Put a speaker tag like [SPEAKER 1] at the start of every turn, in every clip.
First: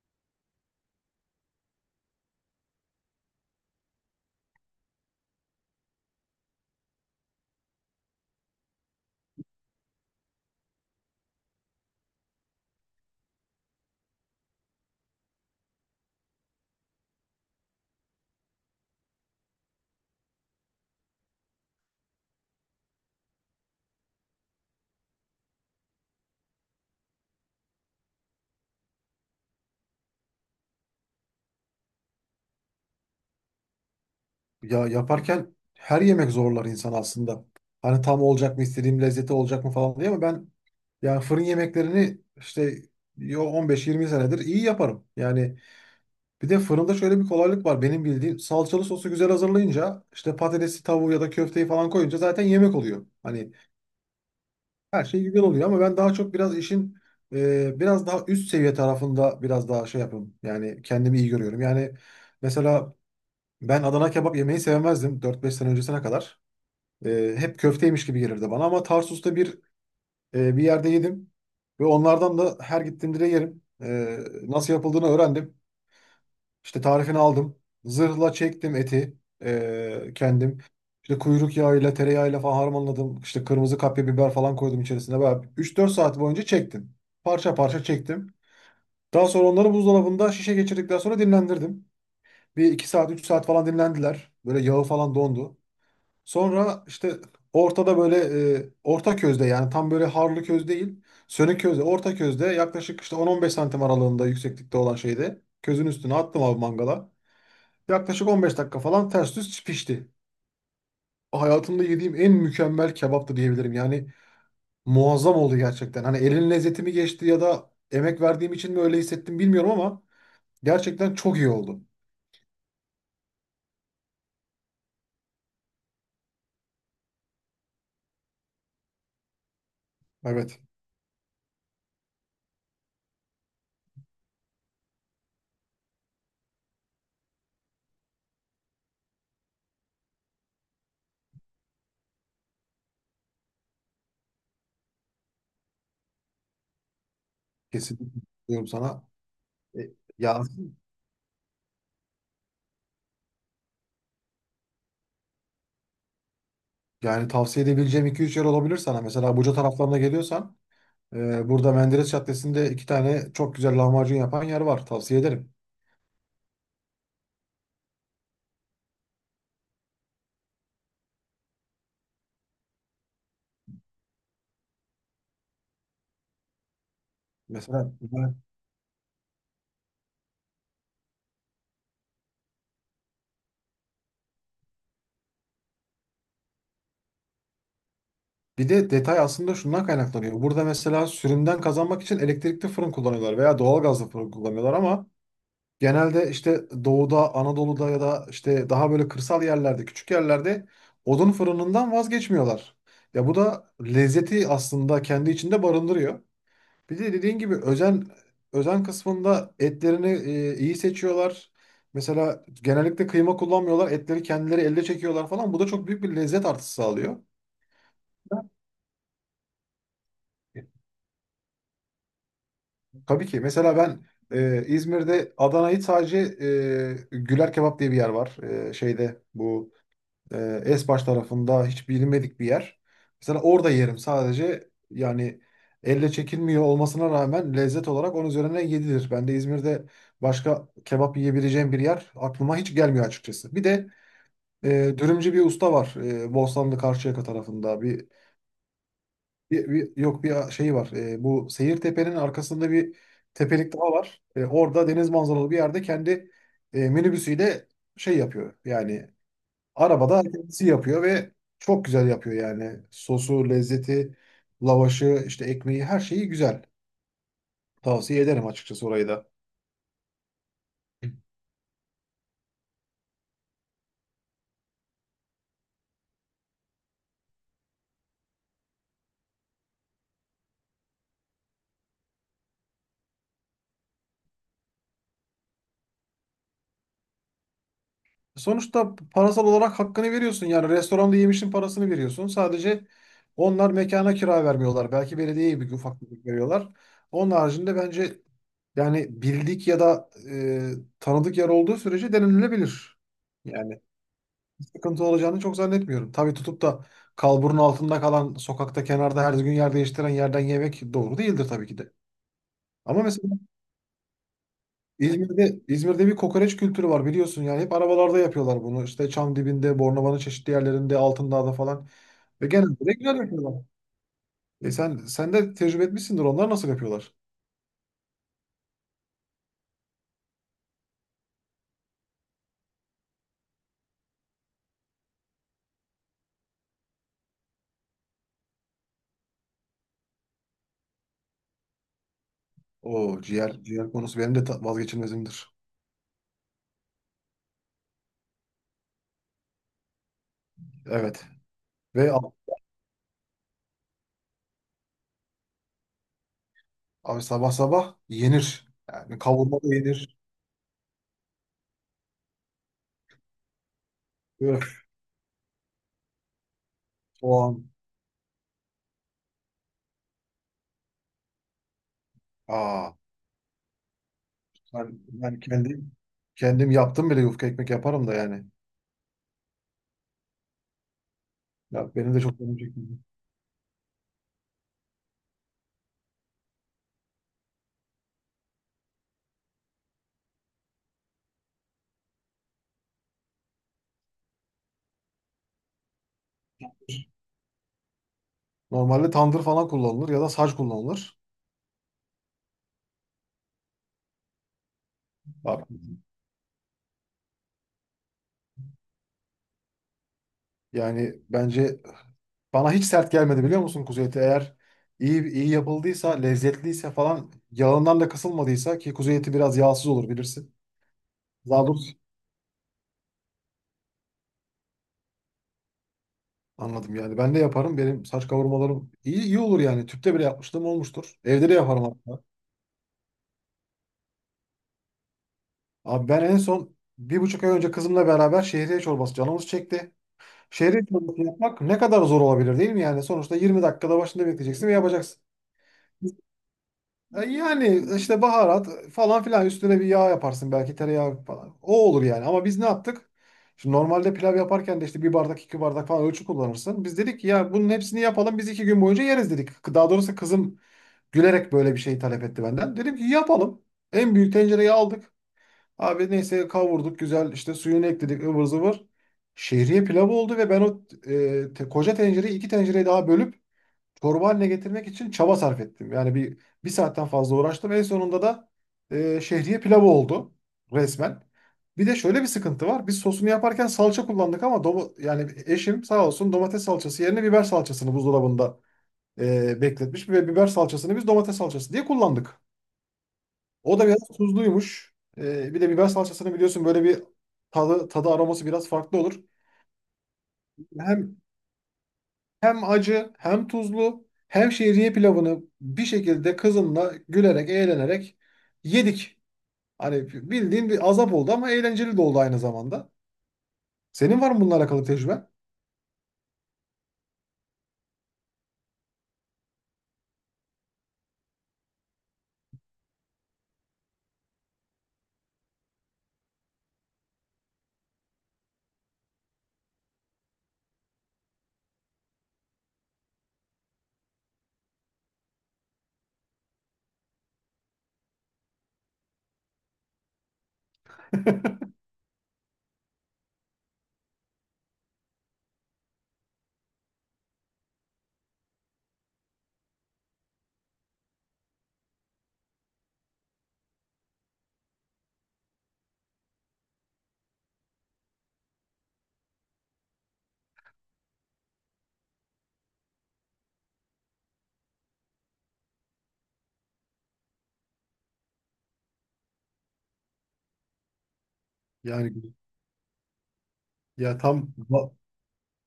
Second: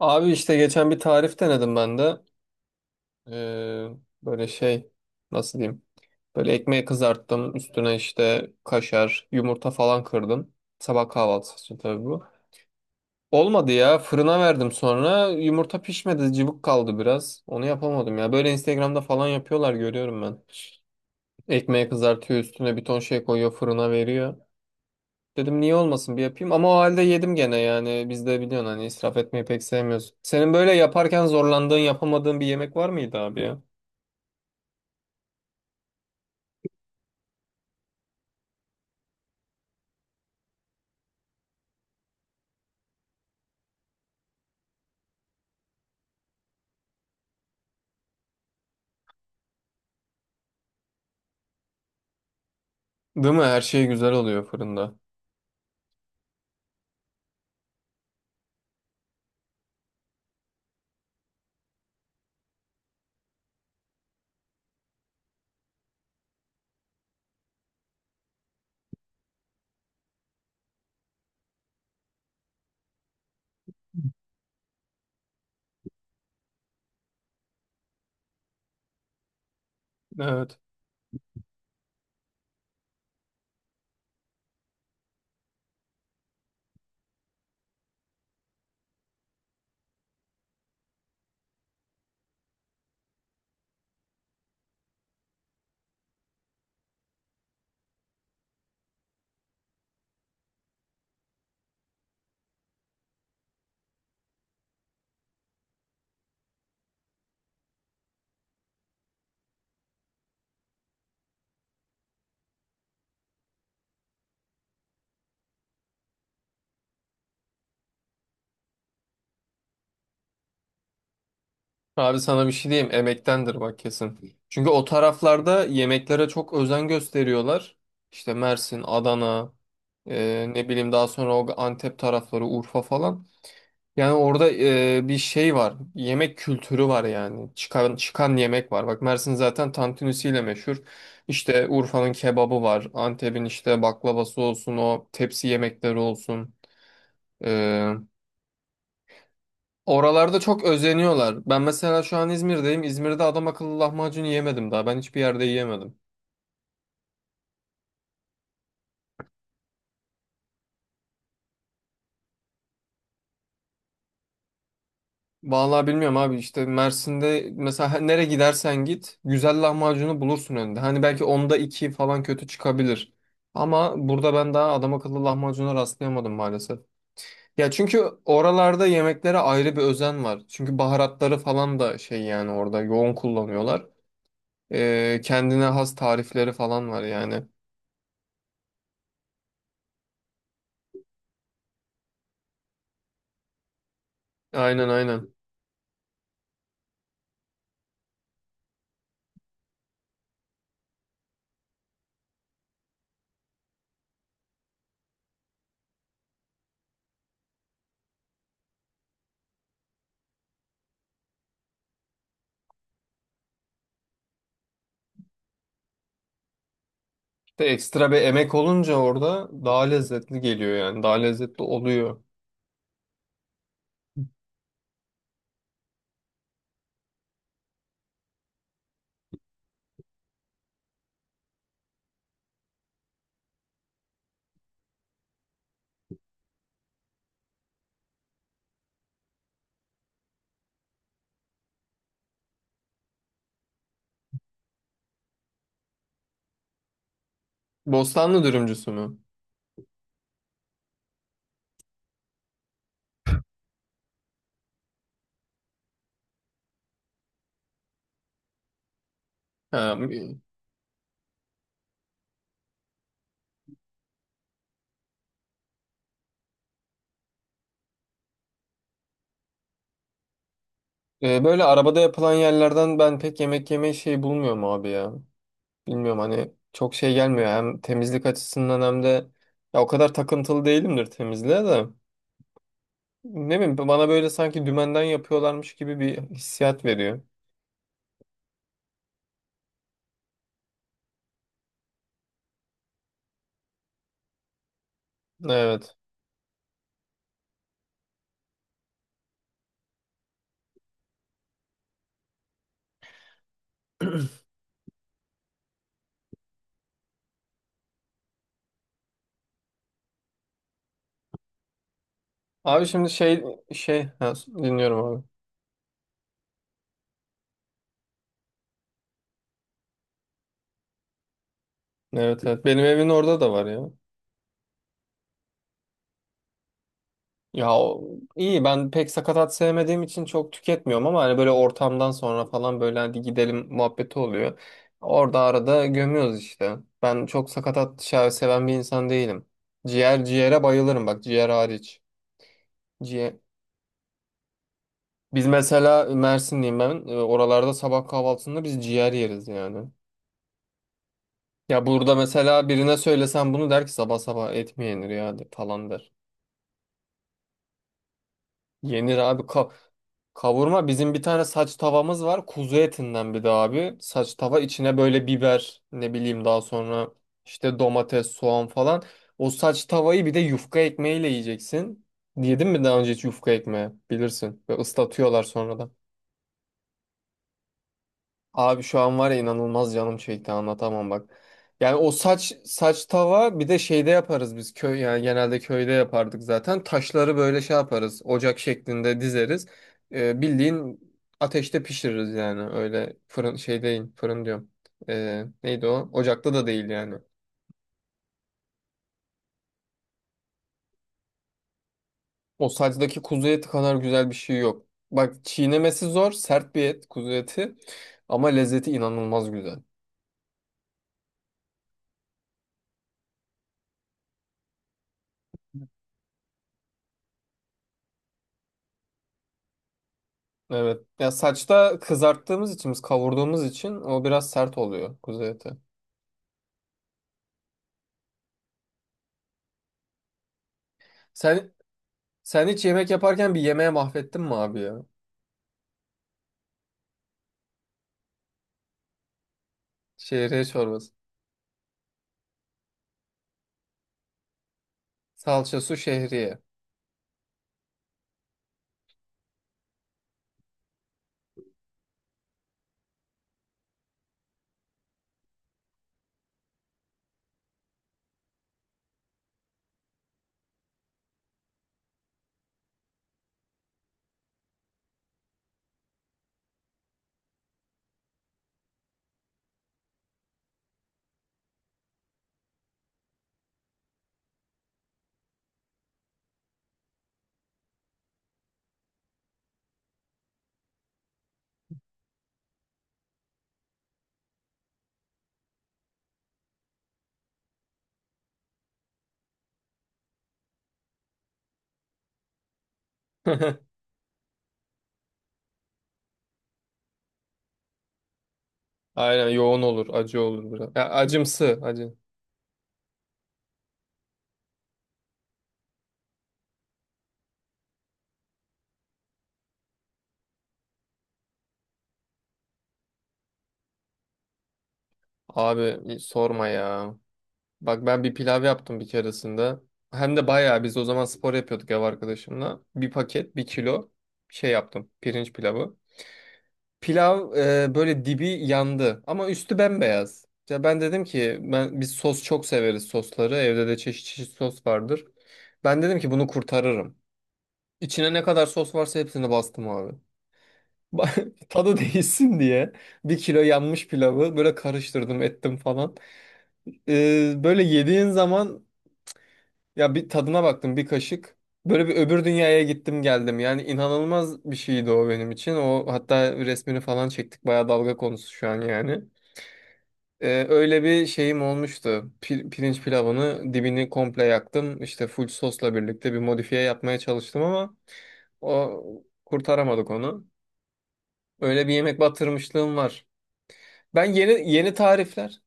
[SPEAKER 1] Abi işte geçen bir tarif denedim ben de. Ee, böyle şey nasıl diyeyim? Böyle ekmeği kızarttım. Üstüne işte kaşar, yumurta falan kırdım. Sabah kahvaltısı için tabii bu. Olmadı ya. Fırına verdim sonra. Yumurta pişmedi. Cıvık kaldı biraz. Onu yapamadım ya. Böyle Instagram'da falan yapıyorlar görüyorum ben. Ekmeği kızartıyor üstüne bir ton şey koyuyor fırına veriyor. Dedim niye olmasın bir yapayım ama o halde yedim gene yani biz de biliyorsun hani israf etmeyi pek sevmiyoruz. Senin böyle yaparken zorlandığın yapamadığın bir yemek var mıydı abi ya?
[SPEAKER 2] Ya yaparken her yemek zorlar insan aslında. Hani tam olacak mı istediğim lezzeti olacak mı falan diye ama ben yani fırın yemeklerini işte 15-20 senedir iyi yaparım. Yani bir de fırında şöyle bir kolaylık var benim bildiğim salçalı sosu güzel hazırlayınca işte patatesi tavuğu ya da köfteyi falan koyunca zaten yemek oluyor.
[SPEAKER 1] Değil mi?
[SPEAKER 2] Hani
[SPEAKER 1] Her şey güzel oluyor fırında.
[SPEAKER 2] her şey güzel oluyor ama ben daha çok biraz işin biraz daha üst seviye tarafında biraz daha şey yapıyorum. Yani kendimi iyi görüyorum. Yani mesela ben Adana kebap yemeyi sevmezdim 4-5 sene öncesine kadar. Hep köfteymiş gibi gelirdi bana ama Tarsus'ta bir yerde yedim ve onlardan da her gittiğimde de yerim. Nasıl yapıldığını öğrendim. İşte tarifini aldım. Zırhla çektim eti,
[SPEAKER 1] Evet.
[SPEAKER 2] kendim. İşte kuyruk yağıyla, tereyağıyla falan harmanladım. İşte kırmızı kapya biber falan koydum içerisine. Böyle üç dört saat boyunca çektim. Parça parça çektim. Daha sonra onları buzdolabında şişe geçirdikten sonra dinlendirdim. Bir 2 saat, 3 saat falan dinlendiler. Böyle yağı falan dondu. Sonra işte ortada böyle orta közde yani tam böyle harlı köz değil. Sönük közde, orta közde yaklaşık işte 10-15 santim aralığında yükseklikte olan şeyde közün üstüne attım abi mangala. Yaklaşık 15 dakika falan ters düz pişti. Hayatımda yediğim en mükemmel kebaptı diyebilirim. Yani muazzam oldu gerçekten. Hani elin lezzeti mi geçti ya da emek verdiğim için mi öyle hissettim bilmiyorum ama gerçekten çok iyi oldu.
[SPEAKER 1] Abi sana bir şey diyeyim emektendir bak kesin. Çünkü o taraflarda yemeklere çok özen gösteriyorlar. İşte Mersin, Adana,
[SPEAKER 2] Evet,
[SPEAKER 1] ne bileyim daha sonra o Antep tarafları, Urfa falan. Yani orada bir şey var. Yemek kültürü var yani. Çıkan çıkan yemek var. Bak Mersin zaten tantunisiyle meşhur. İşte Urfa'nın kebabı var. Antep'in işte baklavası olsun, o tepsi yemekleri olsun. E,
[SPEAKER 2] kesinlikle diyorum sana. E,
[SPEAKER 1] oralarda
[SPEAKER 2] Ya
[SPEAKER 1] çok özeniyorlar. Ben mesela şu an İzmir'deyim. İzmir'de adam akıllı lahmacun yiyemedim daha. Ben hiçbir yerde yiyemedim.
[SPEAKER 2] Yani tavsiye edebileceğim iki üç yer olabilir sana. Mesela Buca taraflarına geliyorsan burada Menderes Caddesi'nde iki tane çok güzel lahmacun yapan yer var. Tavsiye ederim.
[SPEAKER 1] Vallahi bilmiyorum abi işte Mersin'de mesela nereye gidersen git güzel lahmacunu bulursun önünde. Hani belki onda iki falan kötü çıkabilir. Ama burada ben daha adam akıllı lahmacuna rastlayamadım maalesef. Ya
[SPEAKER 2] Mesela
[SPEAKER 1] çünkü
[SPEAKER 2] ben-
[SPEAKER 1] oralarda yemeklere ayrı bir özen var. Çünkü baharatları falan da şey yani orada yoğun kullanıyorlar. Kendine has tarifleri falan var yani.
[SPEAKER 2] Bir de detay aslında şundan kaynaklanıyor. Burada mesela sürümden kazanmak için elektrikli fırın kullanıyorlar veya doğalgazlı fırın kullanıyorlar
[SPEAKER 1] Aynen
[SPEAKER 2] ama
[SPEAKER 1] aynen.
[SPEAKER 2] genelde işte doğuda, Anadolu'da ya da işte daha böyle kırsal yerlerde, küçük yerlerde odun fırınından vazgeçmiyorlar. Ya bu da lezzeti aslında kendi içinde barındırıyor. Bir de dediğin gibi özen kısmında etlerini, iyi seçiyorlar. Mesela genellikle kıyma kullanmıyorlar. Etleri kendileri elde çekiyorlar falan. Bu da çok büyük bir lezzet artısı sağlıyor.
[SPEAKER 1] De ekstra bir emek olunca orada daha lezzetli geliyor yani. Daha lezzetli oluyor.
[SPEAKER 2] Tabii ki. Mesela ben İzmir'de Adana'yı sadece Güler Kebap diye bir yer var. Şeyde bu Esbaş tarafında hiç bilinmedik bir yer. Mesela orada yerim sadece yani elle çekilmiyor olmasına rağmen lezzet olarak onun üzerine yedilir. Ben de İzmir'de başka kebap yiyebileceğim bir yer aklıma hiç gelmiyor açıkçası. Bir de e, dürümcü bir usta var, Bostanlı Karşıyaka tarafında
[SPEAKER 1] Bostanlı dürümcüsü mü?
[SPEAKER 2] yok bir şey var. Bu Seyirtepe'nin arkasında bir tepelik daha var. Orada deniz manzaralı bir yerde kendi minibüsüyle şey yapıyor yani.
[SPEAKER 1] Ha.
[SPEAKER 2] Arabada kendisi yapıyor ve çok güzel yapıyor yani. Sosu, lezzeti, lavaşı, işte ekmeği her şeyi güzel. Tavsiye ederim açıkçası orayı da. Hı.
[SPEAKER 1] Böyle arabada yapılan yerlerden ben pek yemek yemeyi şey bulmuyorum abi ya. Bilmiyorum hani çok şey gelmiyor. Hem temizlik açısından hem de ya o kadar takıntılı değilimdir temizliğe de. Ne bileyim bana böyle sanki dümenden yapıyorlarmış gibi bir hissiyat veriyor.
[SPEAKER 2] Sonuçta parasal olarak hakkını veriyorsun. Yani restoranda yemişin parasını veriyorsun. Sadece onlar mekana kira vermiyorlar. Belki belediyeye bir
[SPEAKER 1] Evet.
[SPEAKER 2] ufak bir veriyorlar. Onun haricinde bence yani bildik ya da tanıdık yer olduğu sürece denenilebilir. Yani sıkıntı olacağını çok zannetmiyorum. Tabii tutup da kalburun altında kalan sokakta kenarda her gün yer değiştiren yerden yemek doğru değildir tabii ki de.
[SPEAKER 1] Abi
[SPEAKER 2] Ama
[SPEAKER 1] şimdi
[SPEAKER 2] mesela
[SPEAKER 1] şey ha, dinliyorum abi.
[SPEAKER 2] İzmir'de bir kokoreç kültürü var biliyorsun yani hep arabalarda yapıyorlar bunu işte çam dibinde, Bornova'nın çeşitli yerlerinde, Altındağ'da falan
[SPEAKER 1] Evet,
[SPEAKER 2] ve
[SPEAKER 1] evet, benim
[SPEAKER 2] genelde de
[SPEAKER 1] evin
[SPEAKER 2] güzel
[SPEAKER 1] orada da
[SPEAKER 2] yapıyorlar.
[SPEAKER 1] var ya.
[SPEAKER 2] Sen de tecrübe etmişsindir onlar nasıl yapıyorlar?
[SPEAKER 1] Ya o- iyi ben pek sakatat sevmediğim için çok tüketmiyorum ama hani böyle ortamdan sonra falan böyle hadi gidelim muhabbeti oluyor. Orada arada gömüyoruz işte. Ben çok sakatat şahı seven bir insan değilim. Ciğer ciğere bayılırım bak ciğer hariç.
[SPEAKER 2] O
[SPEAKER 1] Ciğer.
[SPEAKER 2] ciğer ciğer konusu benim de
[SPEAKER 1] Biz
[SPEAKER 2] vazgeçilmezimdir.
[SPEAKER 1] mesela Mersinliyim ben. E, oralarda sabah kahvaltısında biz ciğer yeriz yani.
[SPEAKER 2] Evet
[SPEAKER 1] Ya
[SPEAKER 2] ve
[SPEAKER 1] burada mesela birine söylesen bunu der ki sabah sabah et mi yenir ya falan der.
[SPEAKER 2] abi sabah sabah yenir,
[SPEAKER 1] Yenir
[SPEAKER 2] yani
[SPEAKER 1] abi.
[SPEAKER 2] kavurma da yenir
[SPEAKER 1] Kavurma bizim bir tane saç tavamız var. Kuzu etinden bir de abi. Saç tava
[SPEAKER 2] böyle
[SPEAKER 1] içine böyle biber ne bileyim daha sonra
[SPEAKER 2] soğan.
[SPEAKER 1] işte domates, soğan falan. O saç tavayı bir de yufka ekmeğiyle yiyeceksin. Yedin mi
[SPEAKER 2] aa
[SPEAKER 1] daha önce hiç yufka ekmeği? Bilirsin. Ve
[SPEAKER 2] ben, ben
[SPEAKER 1] ıslatıyorlar sonradan.
[SPEAKER 2] kendim yaptım bile, yufka ekmek yaparım da yani.
[SPEAKER 1] Abi şu an var ya inanılmaz canım çekti anlatamam bak. Yani
[SPEAKER 2] Ya
[SPEAKER 1] o
[SPEAKER 2] benim de çok
[SPEAKER 1] saç
[SPEAKER 2] canım çekti.
[SPEAKER 1] saç tava bir de şeyde yaparız biz köy yani genelde köyde yapardık zaten. Taşları böyle şey yaparız ocak şeklinde dizeriz. Bildiğin ateşte pişiririz yani öyle fırın şey değil fırın diyorum. Neydi o? Ocakta da değil yani.
[SPEAKER 2] Normalde tandır falan kullanılır ya da saç kullanılır.
[SPEAKER 1] O saçtaki kuzu eti kadar güzel bir şey yok. Bak
[SPEAKER 2] Abi.
[SPEAKER 1] çiğnemesi zor sert bir et kuzu eti ama lezzeti inanılmaz güzel.
[SPEAKER 2] Yani bence bana hiç sert gelmedi biliyor musun kuzu eti? Eğer iyi iyi yapıldıysa, lezzetliyse falan yağından da kısılmadıysa ki kuzu eti biraz yağsız olur bilirsin.
[SPEAKER 1] Evet. Ya
[SPEAKER 2] Daha doğrusu
[SPEAKER 1] saçta kızarttığımız için, biz kavurduğumuz için o biraz sert oluyor kuzu eti.
[SPEAKER 2] anladım yani. Ben de yaparım. Benim saç kavurmalarım iyi iyi olur yani. Tüpte bile yapmışlığım olmuştur. Evde de
[SPEAKER 1] Sen
[SPEAKER 2] yaparım hatta.
[SPEAKER 1] sen hiç yemek yaparken bir yemeğe mahvettin mi abi ya?
[SPEAKER 2] Abi ben en son 1,5 ay önce kızımla beraber şehriye çorbası canımız çekti.
[SPEAKER 1] Şehriye
[SPEAKER 2] Şehriye
[SPEAKER 1] çorbası.
[SPEAKER 2] çorbası yapmak ne kadar zor olabilir değil mi yani? Sonuçta 20 dakikada başında bekleyeceksin ve yapacaksın.
[SPEAKER 1] Salça su şehriye.
[SPEAKER 2] Yani işte baharat falan filan üstüne bir yağ yaparsın belki tereyağı falan. O olur yani ama biz ne yaptık? Şimdi normalde pilav yaparken de işte bir bardak iki bardak falan ölçü kullanırsın. Biz dedik ki ya bunun hepsini yapalım biz iki gün boyunca yeriz dedik. Daha doğrusu kızım gülerek böyle bir şey talep etti benden. Dedim ki yapalım. En büyük tencereyi aldık. Abi neyse kavurduk güzel, işte suyunu ekledik, ıvır zıvır. Şehriye pilavı oldu ve ben o koca tencereyi iki tencereye daha bölüp çorba haline getirmek için çaba sarf ettim. Yani bir saatten fazla uğraştım. En sonunda da şehriye pilavı oldu resmen. Bir de şöyle bir sıkıntı var. Biz sosunu yaparken salça kullandık ama yani eşim sağ olsun domates salçası yerine biber salçasını buzdolabında bekletmiş ve biber salçasını biz domates salçası diye kullandık. O da biraz tuzluymuş. Bir de biber salçasını biliyorsun böyle bir tadı, aroması biraz farklı olur.
[SPEAKER 1] Aynen yoğun olur, acı olur biraz. Ya
[SPEAKER 2] Hem
[SPEAKER 1] acımsı, acı.
[SPEAKER 2] Hem acı, hem tuzlu, hem şehriye pilavını bir şekilde kızımla gülerek, eğlenerek yedik. Hani bildiğin bir azap oldu ama eğlenceli de oldu aynı zamanda. Senin var mı bununla alakalı tecrüben?
[SPEAKER 1] Abi sorma ya. Bak ben bir pilav yaptım bir keresinde. Hem de bayağı biz o zaman spor yapıyorduk ev arkadaşımla. Bir paket, bir kilo şey yaptım. Pirinç pilavı. Pilav böyle dibi yandı ama üstü bembeyaz. Ya ben dedim ki ben biz sos çok severiz sosları. Evde de çeşit çeşit sos vardır. Ben dedim ki bunu kurtarırım. İçine ne kadar sos varsa hepsini bastım abi. Tadı değişsin diye bir kilo yanmış pilavı böyle karıştırdım ettim falan. Böyle yediğin zaman ya bir tadına baktım bir kaşık. Böyle bir öbür dünyaya gittim geldim. Yani inanılmaz bir şeydi o benim için. O hatta resmini falan çektik. Bayağı dalga konusu şu an yani. Öyle bir şeyim olmuştu. Pirinç pilavını dibini komple yaktım. İşte full sosla birlikte bir modifiye yapmaya çalıştım ama o kurtaramadık onu. Öyle bir
[SPEAKER 2] Yani
[SPEAKER 1] yemek batırmışlığım var.
[SPEAKER 2] ya
[SPEAKER 1] Ben
[SPEAKER 2] tam
[SPEAKER 1] yeni
[SPEAKER 2] ba-
[SPEAKER 1] yeni tarifler,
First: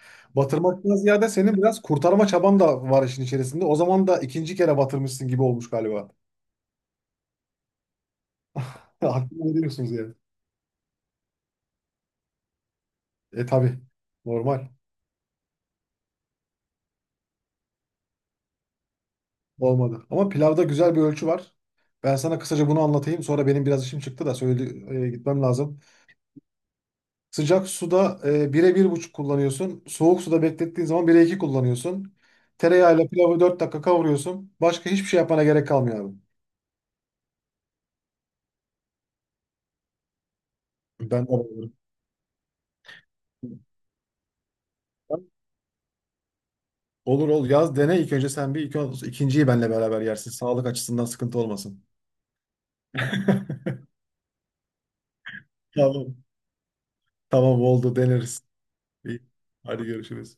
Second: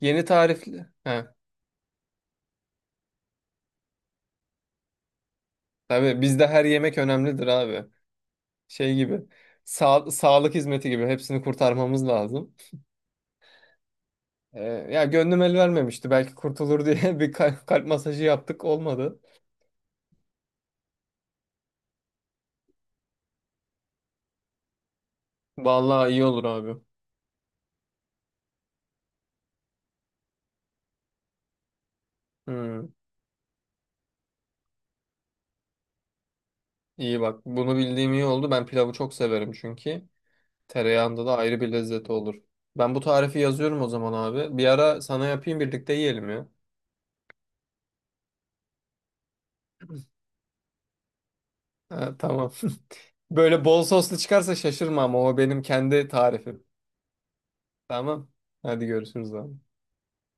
[SPEAKER 1] yeni tarifli.
[SPEAKER 2] batırmaktan
[SPEAKER 1] He,
[SPEAKER 2] ziyade senin biraz kurtarma çaban da var işin içerisinde. O zaman da ikinci kere batırmışsın gibi olmuş galiba.
[SPEAKER 1] tabii bizde her yemek önemlidir abi. Şey gibi.
[SPEAKER 2] Hakkını veriyorsunuz
[SPEAKER 1] Sa
[SPEAKER 2] yani.
[SPEAKER 1] sağlık hizmeti gibi hepsini kurtarmamız lazım.
[SPEAKER 2] E tabii. Normal.
[SPEAKER 1] Ya gönlüm el vermemişti. Belki kurtulur diye bir kalp masajı yaptık olmadı.
[SPEAKER 2] Olmadı. Ama pilavda güzel bir ölçü var. Ben sana kısaca bunu anlatayım. Sonra benim biraz işim çıktı da söyle, gitmem lazım.
[SPEAKER 1] Vallahi iyi olur abi.
[SPEAKER 2] Sıcak suda bire bir buçuk kullanıyorsun. Soğuk suda beklettiğin zaman 1'e 2 kullanıyorsun.
[SPEAKER 1] Hmm.
[SPEAKER 2] Tereyağıyla pilavı 4 dakika kavuruyorsun. Başka hiçbir şey yapmana gerek kalmıyor abi.
[SPEAKER 1] İyi bak bunu bildiğim iyi oldu. Ben pilavı çok severim çünkü.
[SPEAKER 2] Ben
[SPEAKER 1] Tereyağında
[SPEAKER 2] de
[SPEAKER 1] da ayrı bir
[SPEAKER 2] bayılırım.
[SPEAKER 1] lezzeti olur. Ben bu tarifi yazıyorum o zaman abi. Bir ara sana yapayım birlikte yiyelim ya.
[SPEAKER 2] Olur, ol yaz dene, ilk önce sen bir ikinciyi benle beraber yersin. Sağlık açısından sıkıntı olmasın.
[SPEAKER 1] Ha, tamam. Böyle bol soslu çıkarsa şaşırma ama o benim kendi
[SPEAKER 2] Tamam.
[SPEAKER 1] tarifim.
[SPEAKER 2] Tamam oldu,
[SPEAKER 1] Tamam.
[SPEAKER 2] deneriz.
[SPEAKER 1] Hadi
[SPEAKER 2] İyi.
[SPEAKER 1] görüşürüz abi.
[SPEAKER 2] Hadi görüşürüz.